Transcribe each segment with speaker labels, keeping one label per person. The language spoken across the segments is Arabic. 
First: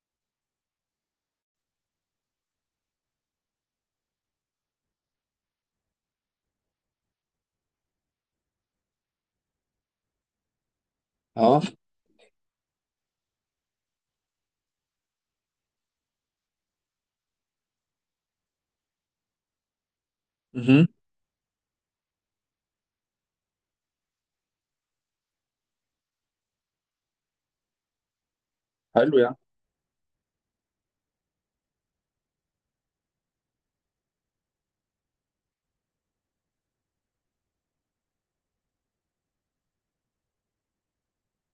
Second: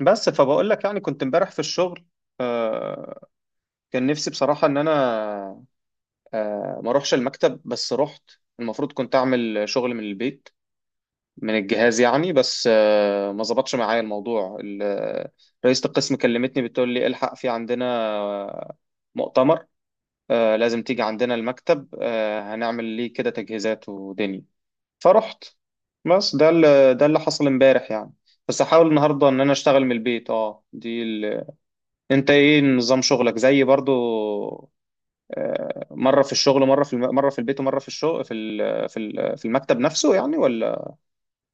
Speaker 1: بس فبقول لك يعني كنت امبارح في الشغل. آه، كان نفسي بصراحة ان انا ما اروحش المكتب. بس رحت. المفروض كنت اعمل شغل من البيت من
Speaker 2: اه.
Speaker 1: الجهاز يعني، بس ما ظبطش معايا الموضوع. رئيسة القسم كلمتني بتقول لي الحق في عندنا آه، مؤتمر. لازم
Speaker 2: مهم.
Speaker 1: تيجي عندنا المكتب. هنعمل ليه كده تجهيزات ودنيا. فرحت. بس ده اللي حصل امبارح يعني. بس احاول
Speaker 2: حلو
Speaker 1: النهارده
Speaker 2: يعني.
Speaker 1: ان انا اشتغل من البيت. اه دي. انت ايه نظام شغلك زي برضو؟ مره في الشغل، مره مره في البيت ومره في الشغل في المكتب نفسه يعني، ولا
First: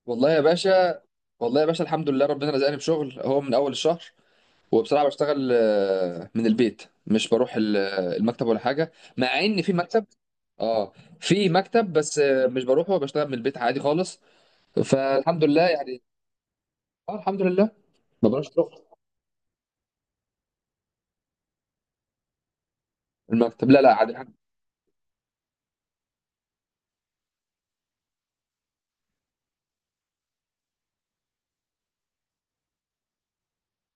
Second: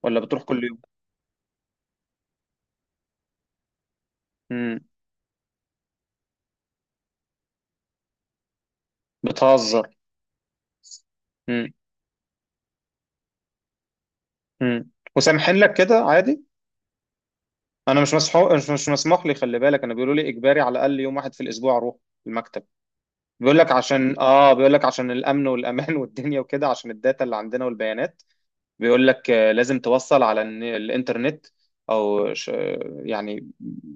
Speaker 1: ولا
Speaker 2: والله يا
Speaker 1: بتروح كل يوم؟
Speaker 2: باشا، والله يا باشا الحمد لله، ربنا رزقني بشغل اهو من اول الشهر.
Speaker 1: امم.
Speaker 2: وبصراحه بشتغل من البيت، مش بروح المكتب ولا حاجه، مع ان في
Speaker 1: بتهزر.
Speaker 2: مكتب. اه في
Speaker 1: امم.
Speaker 2: مكتب، بس مش بروحه، بشتغل من البيت عادي خالص.
Speaker 1: امم.
Speaker 2: فالحمد
Speaker 1: وسامحين
Speaker 2: لله
Speaker 1: لك
Speaker 2: يعني.
Speaker 1: كده عادي؟
Speaker 2: اه، الحمد لله،
Speaker 1: انا مش
Speaker 2: ما بروحش
Speaker 1: مسحو... مش
Speaker 2: شغل
Speaker 1: مش مسموح لي. خلي بالك، انا بيقولوا لي اجباري على الاقل يوم واحد في الاسبوع اروح المكتب. بيقول
Speaker 2: المكتب.
Speaker 1: لك
Speaker 2: لا لا، عادي
Speaker 1: عشان
Speaker 2: الحمد
Speaker 1: اه، بيقول لك عشان الامن والامان والدنيا وكده عشان الداتا اللي عندنا والبيانات. بيقول لك لازم توصل على الانترنت او يعني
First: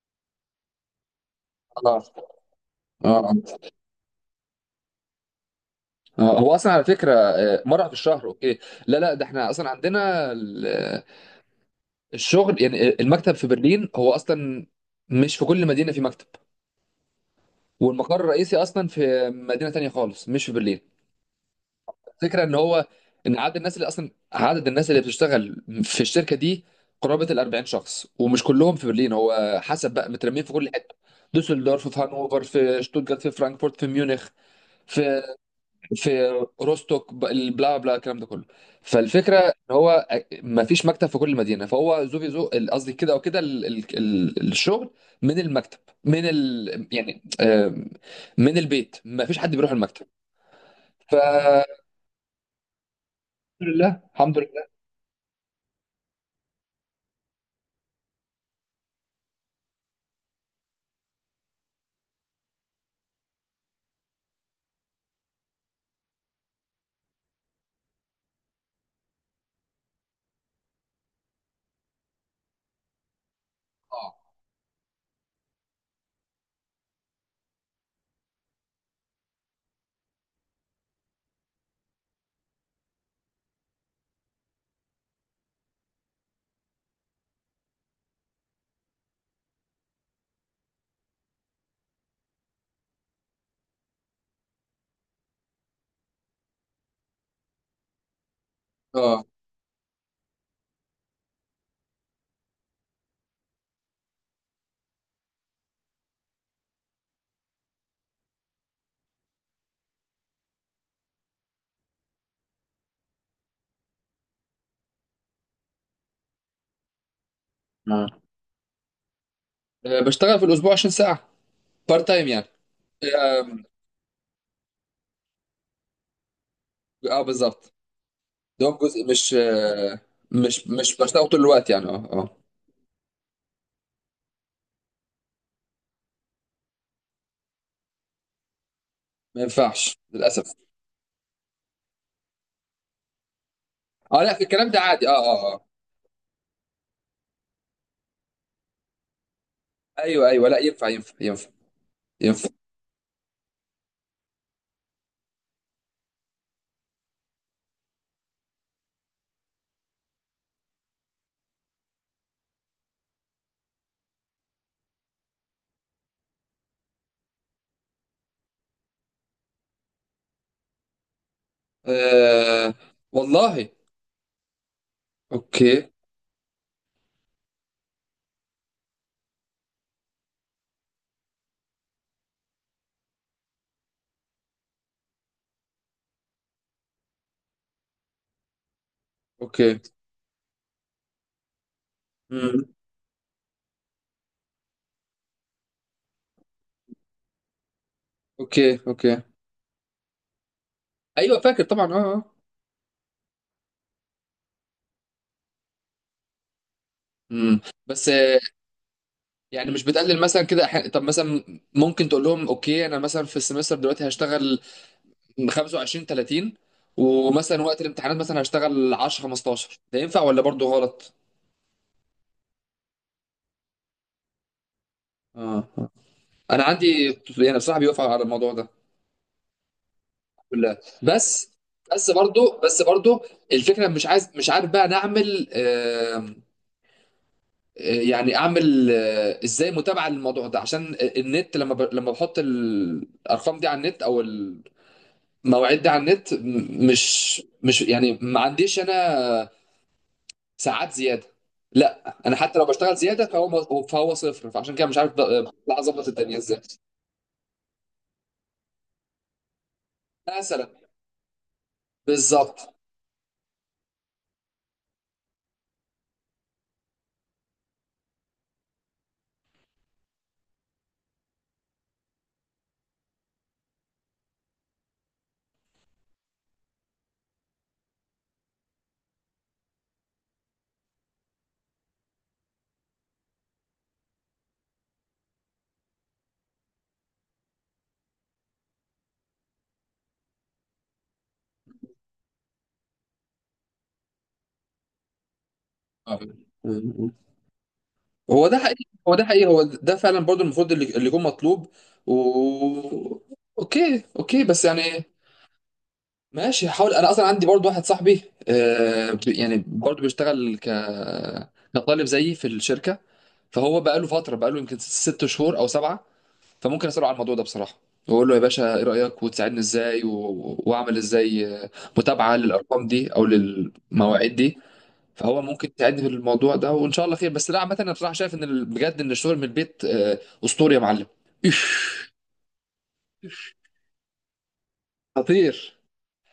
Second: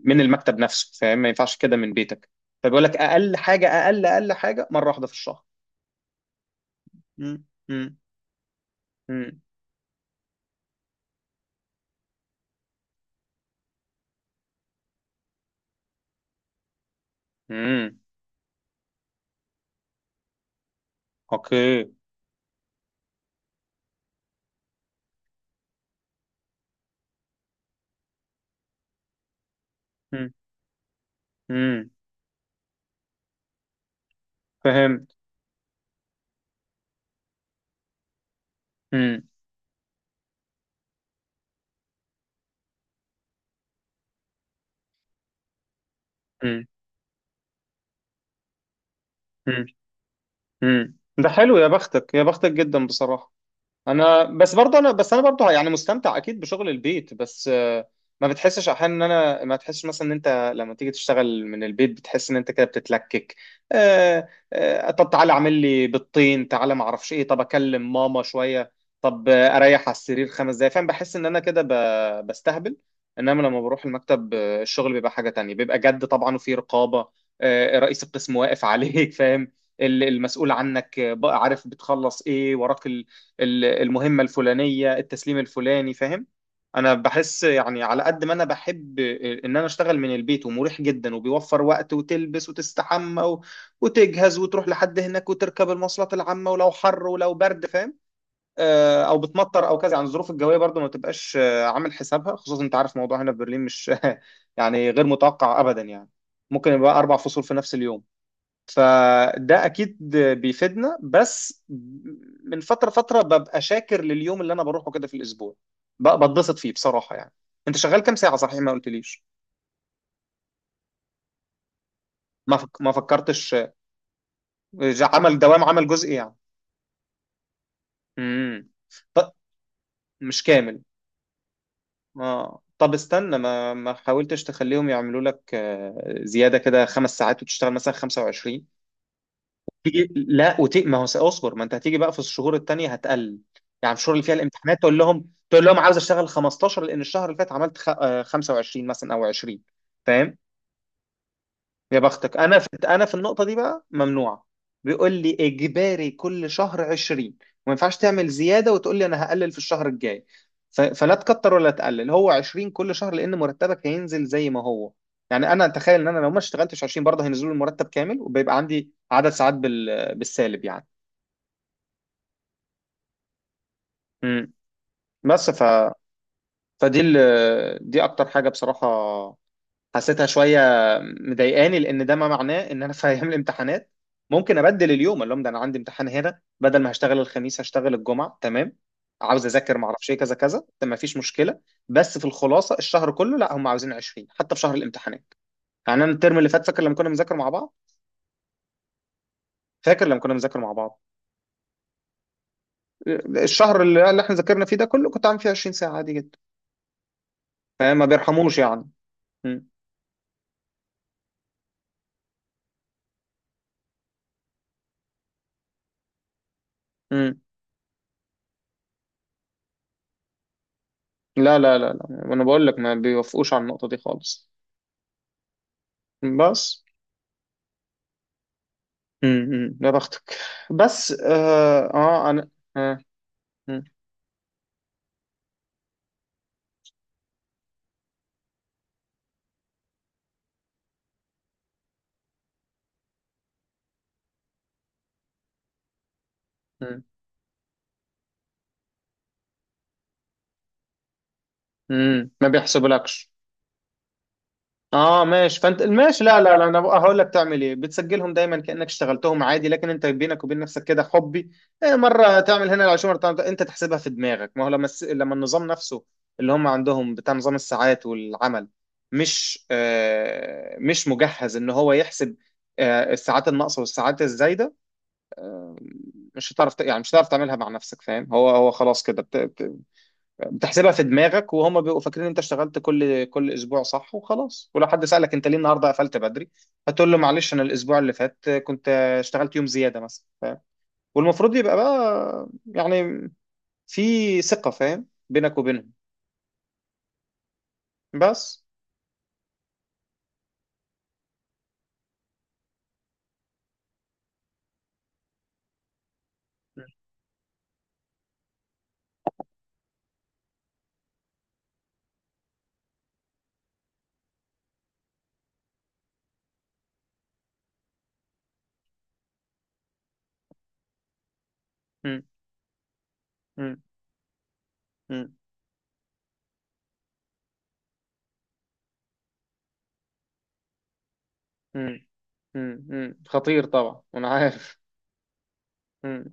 Speaker 1: من المكتب نفسه. فاهم؟ ما ينفعش كده من
Speaker 2: لله.
Speaker 1: بيتك. فبيقول لك
Speaker 2: اه
Speaker 1: اقل
Speaker 2: اه
Speaker 1: حاجه، اقل حاجه، مره واحده في الشهر.
Speaker 2: آه. هو اصلا على فكره
Speaker 1: مم،
Speaker 2: مره في
Speaker 1: مم،
Speaker 2: الشهر، اوكي. لا لا، ده
Speaker 1: مم،
Speaker 2: احنا اصلا عندنا الشغل، يعني المكتب في برلين هو اصلا مش في كل مدينه في مكتب.
Speaker 1: مم.
Speaker 2: والمقر الرئيسي اصلا في مدينه تانية خالص، مش في برلين.
Speaker 1: اوكي.
Speaker 2: الفكره ان هو، ان عدد الناس اللي بتشتغل في الشركه دي قرابه ال 40 شخص، ومش كلهم في برلين، هو حسب بقى
Speaker 1: مم،
Speaker 2: مترمين في كل حته: دوسلدورف،
Speaker 1: مم.
Speaker 2: في هانوفر، في شتوتجارت، في فرانكفورت، في ميونخ،
Speaker 1: فهمت.
Speaker 2: في في روستوك، البلا بلا الكلام ده كله.
Speaker 1: مم،
Speaker 2: فالفكره ان هو ما فيش مكتب في كل مدينه، فهو زو في زو، قصدي كده او كده، الشغل من المكتب، من
Speaker 1: مم،
Speaker 2: يعني من البيت، ما فيش حد
Speaker 1: مم،
Speaker 2: بيروح المكتب.
Speaker 1: مم. ده حلو.
Speaker 2: فالحمد
Speaker 1: يا بختك جدا بصراحه.
Speaker 2: لله،
Speaker 1: انا
Speaker 2: الحمد
Speaker 1: بس
Speaker 2: لله.
Speaker 1: برضه، انا بس انا برضه يعني مستمتع اكيد بشغل البيت، بس ما بتحسش احيانا ان انا، ما تحسش مثلا ان انت لما تيجي تشتغل من البيت بتحس ان انت كده بتتلكك؟ طب تعالى اعمل لي بيضتين، تعالى ما اعرفش ايه، طب اكلم ماما شويه، طب اريح على السرير خمس دقايق. فاهم؟ بحس ان انا كده بستهبل. انما لما بروح
Speaker 2: اه
Speaker 1: المكتب الشغل بيبقى حاجه تانية. بيبقى جد طبعا وفي رقابه. رئيس القسم واقف عليك فاهم؟ المسؤول عنك بقى عارف بتخلص ايه وراك. المهمة الفلانية، التسليم الفلاني. فاهم؟ انا بحس يعني على قد ما انا بحب ان انا اشتغل من البيت ومريح جدا وبيوفر وقت، وتلبس وتستحمى و... وتجهز وتروح لحد هناك وتركب المواصلات العامة، ولو حر ولو برد. فاهم؟ او
Speaker 2: اه
Speaker 1: بتمطر او كذا، يعني الظروف الجوية برضو ما تبقاش عامل حسابها، خصوصا انت عارف موضوع هنا في برلين مش يعني غير متوقع ابدا يعني. ممكن يبقى اربع فصول في نفس اليوم. فده اكيد بيفيدنا. بس من فتره فتره ببقى شاكر لليوم اللي انا بروحه كده في الاسبوع. بتبسط فيه بصراحه يعني. انت شغال كام ساعه صحيح؟ ما قلتليش.
Speaker 2: بشتغل في الاسبوع 20 ساعه، بارت تايم يعني.
Speaker 1: ما
Speaker 2: اه
Speaker 1: فكرتش. إذا عمل دوام، عمل جزئي يعني.
Speaker 2: بالظبط،
Speaker 1: امم.
Speaker 2: دوام جزء
Speaker 1: طب
Speaker 2: مش آه،
Speaker 1: مش
Speaker 2: مش
Speaker 1: كامل.
Speaker 2: مش بشتغل طول الوقت يعني. اه اه،
Speaker 1: اه طب استنى، ما ما حاولتش تخليهم يعملوا لك زياده كده خمس ساعات وتشتغل مثلا 25؟
Speaker 2: ما ينفعش
Speaker 1: تيجي
Speaker 2: للاسف.
Speaker 1: لا ما هو اصبر، ما انت هتيجي بقى في الشهور التانية هتقل. يعني في الشهور
Speaker 2: اه
Speaker 1: اللي
Speaker 2: لا،
Speaker 1: فيها
Speaker 2: في الكلام
Speaker 1: الامتحانات
Speaker 2: ده
Speaker 1: تقول
Speaker 2: عادي. اه
Speaker 1: لهم،
Speaker 2: اه
Speaker 1: تقول
Speaker 2: آه.
Speaker 1: لهم عاوز اشتغل 15 لان الشهر اللي فات عملت خ... آه، 25 مثلا او 20.
Speaker 2: ايوه
Speaker 1: فاهم؟
Speaker 2: ايوه، لا ينفع ينفع ينفع
Speaker 1: يا بختك.
Speaker 2: ينفع.
Speaker 1: انا في، انا في النقطة دي بقى ممنوعة. بيقول لي اجباري كل شهر 20 وما ينفعش تعمل زيادة وتقول لي انا هقلل في الشهر الجاي. فلا تكتر ولا تقلل. هو 20 كل شهر لان مرتبك هينزل زي ما هو يعني. انا اتخيل ان انا لو ما اشتغلتش 20 برضه هينزلوا المرتب كامل وبيبقى عندي عدد ساعات بالسالب يعني.
Speaker 2: أه والله.
Speaker 1: مم. بس ف،
Speaker 2: اوكي
Speaker 1: فدي دي اكتر حاجه بصراحه حسيتها شويه مضايقاني. لان ده ما معناه ان انا في ايام الامتحانات ممكن ابدل اليوم اللي هم ده، انا عندي امتحان هنا. بدل ما هشتغل الخميس هشتغل الجمعه. تمام، عاوز اذاكر
Speaker 2: اوكي.
Speaker 1: ما اعرفش ايه كذا كذا، ده ما فيش مشكله. بس في
Speaker 2: امم،
Speaker 1: الخلاصه الشهر كله لا، هم عاوزين 20 حتى في شهر الامتحانات يعني. انا الترم اللي فات فاكر لما كنا بنذاكر مع بعض.
Speaker 2: اوكي اوكي.
Speaker 1: فاكر لما كنا بنذاكر مع بعض
Speaker 2: ايوه فاكر طبعا. اه اه.
Speaker 1: الشهر اللي احنا ذاكرنا فيه ده كله كنت عامل فيه 20 ساعه عادي جدا.
Speaker 2: امم،
Speaker 1: فما
Speaker 2: بس
Speaker 1: بيرحموش يعني. مم.
Speaker 2: يعني مش بتقلل مثلا كده طب مثلا ممكن تقول لهم اوكي، انا مثلا في السمستر دلوقتي هشتغل 25 30،
Speaker 1: مم.
Speaker 2: ومثلا وقت الامتحانات مثلا هشتغل 10 15، ده ينفع ولا برضو غلط؟
Speaker 1: لا لا لا لا، انا بقول لك ما بيوافقوش على النقطة دي خالص.
Speaker 2: اه آه. انا
Speaker 1: بس
Speaker 2: عندي، يعني بصراحه بيوافق على الموضوع ده
Speaker 1: امم، يا بختك.
Speaker 2: كلها.
Speaker 1: بس
Speaker 2: بس
Speaker 1: اه,
Speaker 2: بس
Speaker 1: آه انا،
Speaker 2: برضو بس
Speaker 1: آه.
Speaker 2: برضو
Speaker 1: مم.
Speaker 2: الفكره، مش عارف بقى نعمل يعني اعمل ازاي متابعه للموضوع ده، عشان النت لما لما بحط الارقام دي على النت، او المواعيد دي على النت، م-
Speaker 1: مم.
Speaker 2: مش مش يعني ما عنديش انا ساعات زياده. لا،
Speaker 1: مم.
Speaker 2: انا
Speaker 1: ما
Speaker 2: حتى لو بشتغل زياده
Speaker 1: بيحسبولكش.
Speaker 2: فهو صفر، فعشان كده مش عارف
Speaker 1: اه
Speaker 2: بقى-
Speaker 1: ماشي،
Speaker 2: بقى
Speaker 1: فانت
Speaker 2: اظبط
Speaker 1: ماشي.
Speaker 2: الدنيا
Speaker 1: لا لا
Speaker 2: ازاي،
Speaker 1: لا، انا بقى هقول لك تعمل ايه. بتسجلهم دايما كانك اشتغلتهم عادي، لكن انت بينك وبين
Speaker 2: مثلا.
Speaker 1: نفسك كده حبي إيه. مره
Speaker 2: بالظبط
Speaker 1: تعمل هنا العشوه، مره تعمل انت تحسبها في دماغك. ما هو لما لما النظام نفسه اللي هم عندهم، بتاع نظام الساعات والعمل، مش آه مش مجهز ان هو يحسب آه الساعات الناقصه والساعات الزايده. مش هتعرف يعني مش هتعرف تعملها مع نفسك. فاهم؟ هو هو خلاص كده بتحسبها في دماغك وهم بيبقوا فاكرين انت اشتغلت كل اسبوع صح وخلاص. ولو حد سألك انت ليه النهارده قفلت بدري، هتقول له معلش، انا الاسبوع اللي فات كنت اشتغلت يوم زيادة مثلا. والمفروض يبقى بقى يعني في ثقة، فاهم، بينك وبينهم.
Speaker 2: آه. هو ده
Speaker 1: بس.
Speaker 2: حقيقي، هو ده حقيقي، هو ده فعلا برضو المفروض اللي يكون مطلوب. و... اوكي اوكي، بس يعني ماشي، هحاول. انا اصلا عندي برضو واحد صاحبي يعني برضو بيشتغل كطالب زيي في الشركة، فهو بقى له يمكن 6 شهور او 7. فممكن اساله على الموضوع ده بصراحة، واقول له يا باشا ايه رأيك وتساعدني ازاي واعمل ازاي
Speaker 1: مم.
Speaker 2: متابعة للارقام دي او
Speaker 1: مم.
Speaker 2: للمواعيد دي.
Speaker 1: مم.
Speaker 2: فهو ممكن تعدي بالموضوع ده وان شاء الله خير. بس لا، عامه انا بصراحه شايف ان بجد ان الشغل من البيت اسطوري يا معلم. إيش.
Speaker 1: مم. مم. مم. خطير طبعا وانا عارف.
Speaker 2: خطير.
Speaker 1: مم.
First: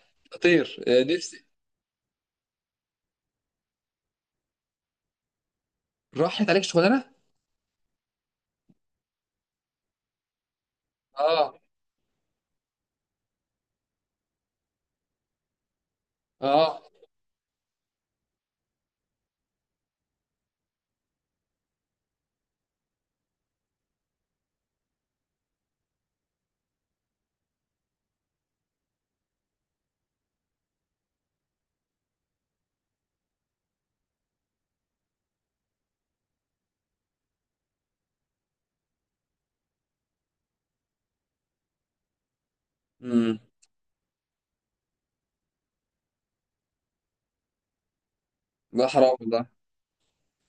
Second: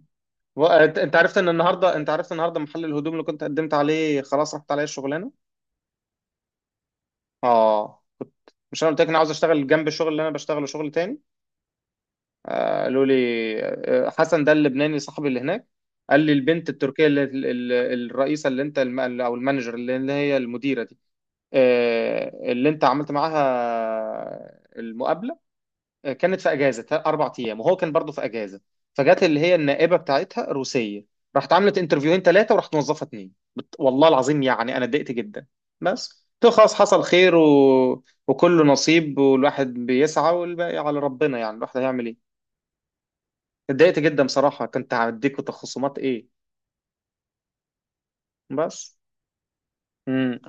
Speaker 2: خطير
Speaker 1: انت، أنت عرفت
Speaker 2: نفسي.
Speaker 1: ان النهارده، انت عرفت النهارده محل الهدوم اللي كنت قدمت عليه خلاص رحت عليه الشغلانة.
Speaker 2: راحت عليك شغلانه.
Speaker 1: اه كنت، مش انا قلت لك انا عاوز اشتغل جنب الشغل اللي انا بشتغله شغل تاني.
Speaker 2: اه
Speaker 1: قالوا لي حسن ده اللبناني صاحبي اللي هناك قال لي البنت
Speaker 2: اه.
Speaker 1: التركيه اللي الرئيسه اللي انت او المانجر اللي اللي هي المديره دي اللي انت عملت معاها المقابله، كانت في اجازه اربع ايام، وهو كان برضه في اجازه. فجت اللي هي النائبه بتاعتها روسيه، راحت عملت انترفيوهين ثلاثه وراحت موظفه اتنين والله العظيم يعني انا اتضايقت جدا. بس تو خلاص حصل خير، و... وكله نصيب والواحد بيسعى والباقي على ربنا، يعني الواحد هيعمل ايه.
Speaker 2: امم
Speaker 1: اتضايقت جدا بصراحه، كنت هديكوا تخصصات ايه.
Speaker 2: ده
Speaker 1: بس.
Speaker 2: حرام والله.
Speaker 1: مم.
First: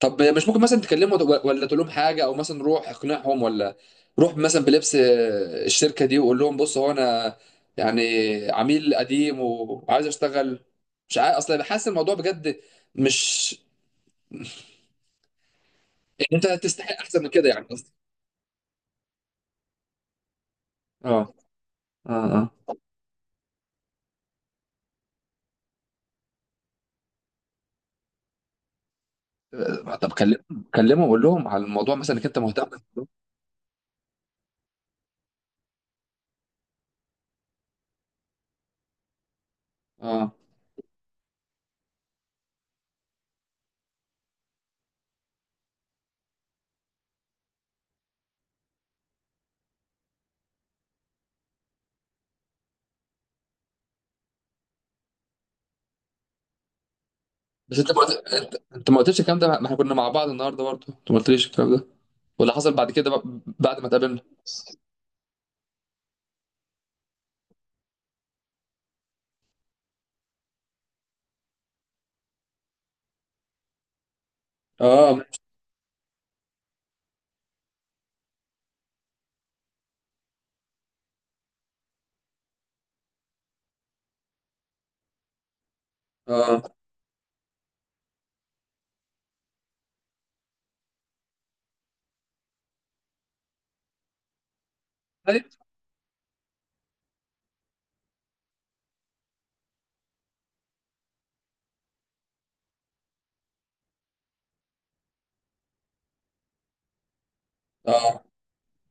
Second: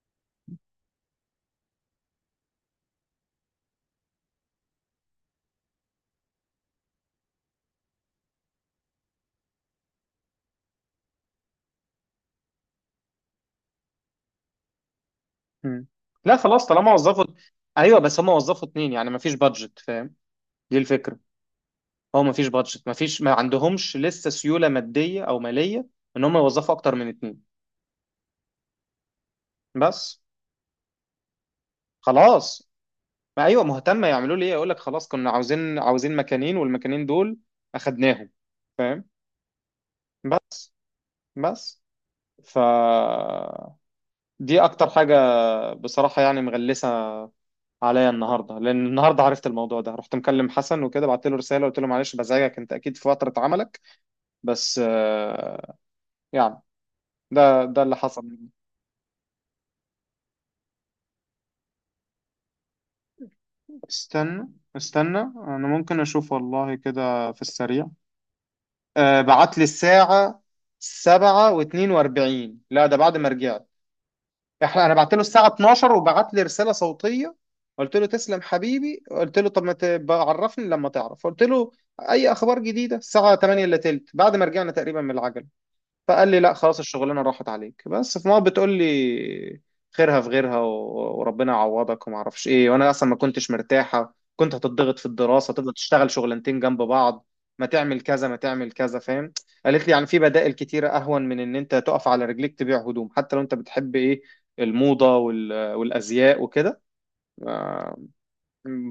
Speaker 2: طب مش ممكن مثلا تكلمه ولا تقول لهم حاجه، او مثلا روح اقنعهم، ولا روح مثلا بلبس الشركه دي وقول لهم بص، هو انا يعني عميل قديم وعايز اشتغل، مش عارف. اصلا بحس الموضوع بجد، مش
Speaker 1: مم.
Speaker 2: ان
Speaker 1: لا
Speaker 2: انت
Speaker 1: خلاص طالما
Speaker 2: تستحق احسن
Speaker 1: وظفوا.
Speaker 2: من كده يعني قصدي.
Speaker 1: ايوه بس هم وظفوا اتنين يعني مفيش بادجت. فاهم؟ دي الفكره.
Speaker 2: اه
Speaker 1: هو مفيش
Speaker 2: اه اه
Speaker 1: بادجت، مفيش، ما عندهمش لسه سيوله ماديه او ماليه ان هم يوظفوا اكتر من اتنين.
Speaker 2: طب
Speaker 1: بس
Speaker 2: كلمهم، قول لهم على الموضوع، مثلا انك انت مهتم
Speaker 1: خلاص.
Speaker 2: بالموضوع.
Speaker 1: ما ايوه مهتمه، يعملوا لي ايه؟ اقول لك خلاص كنا عاوزين، مكانين والمكانين دول اخدناهم. فاهم؟
Speaker 2: اه،
Speaker 1: بس. بس. ف، دي اكتر حاجه بصراحه يعني مغلسه عليا النهارده. لان النهارده عرفت الموضوع ده، رحت مكلم حسن وكده بعت له رساله قلت له معلش بزعجك انت اكيد في فتره عملك، بس يعني ده
Speaker 2: بس
Speaker 1: ده اللي حصل.
Speaker 2: انت ما قلتش الكلام ده، ما احنا كنا مع بعض النهارده برضه، انت ما قلتليش الكلام ده ولا حصل بعد كده بقى، بعد ما اتقابلنا؟
Speaker 1: استنى استنى، انا ممكن اشوف والله كده في السريع. آه بعت لي الساعة سبعة واتنين واربعين. لا ده بعد ما رجعت. احنا انا بعت له
Speaker 2: اه
Speaker 1: الساعة 12 وبعت لي رسالة صوتية. قلت له تسلم حبيبي، قلت له طب ما تبقى عرفني لما تعرف. قلت له اي اخبار جديدة الساعة 8 الا تلت بعد ما رجعنا تقريبا من العجل. فقال لي لا
Speaker 2: اه.
Speaker 1: خلاص الشغلانه راحت عليك، بس في مرة، بتقول لي خيرها في غيرها وربنا يعوضك وما اعرفش ايه. وانا اصلا ما كنتش مرتاحه، كنت هتضغط في
Speaker 2: طيب.
Speaker 1: الدراسه، تفضل تشتغل شغلانتين جنب بعض، ما تعمل كذا، ما تعمل كذا، فاهم. قالت لي يعني في بدائل كتيره اهون من ان انت تقف على رجليك تبيع هدوم، حتى لو انت بتحب ايه الموضه والازياء وكده،
Speaker 2: اه.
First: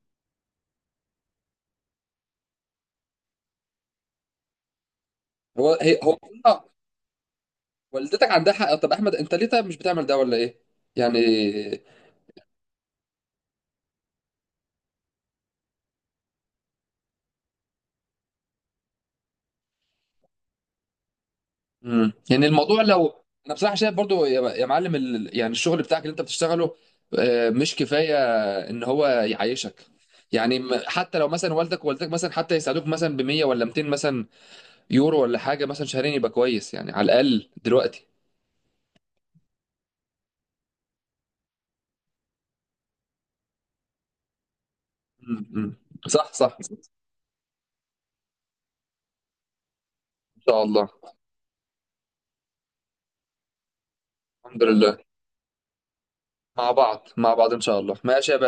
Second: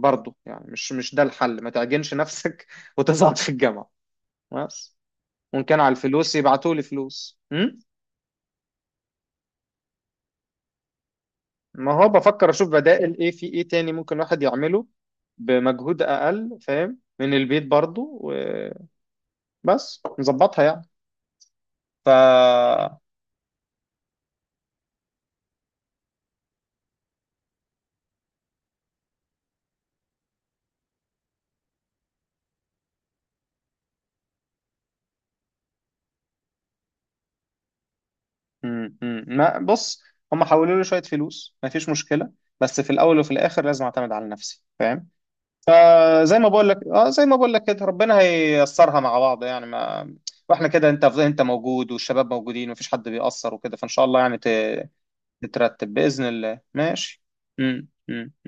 Speaker 1: برضه يعني مش مش ده الحل. ما تعجنش نفسك وتزعط في الجامعه. بس. وان
Speaker 2: هو
Speaker 1: كان على
Speaker 2: هي هو
Speaker 1: الفلوس
Speaker 2: آه،
Speaker 1: يبعتوا لي فلوس. م؟
Speaker 2: والدتك عندها حق، طب احمد انت ليه طيب مش بتعمل ده ولا ايه يعني؟
Speaker 1: ما هو بفكر اشوف بدائل ايه، في ايه تاني ممكن الواحد يعمله بمجهود اقل. فاهم؟ من البيت برضو، وبس نظبطها يعني. ف،
Speaker 2: يعني الموضوع، لو انا بصراحه شايف برضو يا معلم، يعني الشغل بتاعك اللي انت بتشتغله مش كفايه ان هو يعيشك، يعني حتى لو مثلا والدك ووالدتك مثلا حتى يساعدوك مثلا ب 100 ولا 200 مثلا يورو ولا حاجه مثلا شهرين، يبقى كويس يعني على الاقل دلوقتي.
Speaker 1: م- ما بص، هم حولوا لي شويه فلوس ما فيش مشكله. بس في الاول وفي الاخر لازم اعتمد على نفسي. فاهم؟
Speaker 2: امم،
Speaker 1: آه
Speaker 2: صح
Speaker 1: زي ما
Speaker 2: صح،
Speaker 1: بقول لك، اه زي ما بقول لك كده ربنا هييسرها مع بعض يعني. ما
Speaker 2: ان شاء
Speaker 1: واحنا كده،
Speaker 2: الله،
Speaker 1: انت انت موجود والشباب موجودين ومفيش حد بيأثر وكده، فان شاء الله يعني
Speaker 2: الحمد لله.
Speaker 1: تترتب بإذن الله.
Speaker 2: مع بعض
Speaker 1: ماشي.
Speaker 2: مع بعض ان شاء الله. ماشي
Speaker 1: م.
Speaker 2: يا باشا.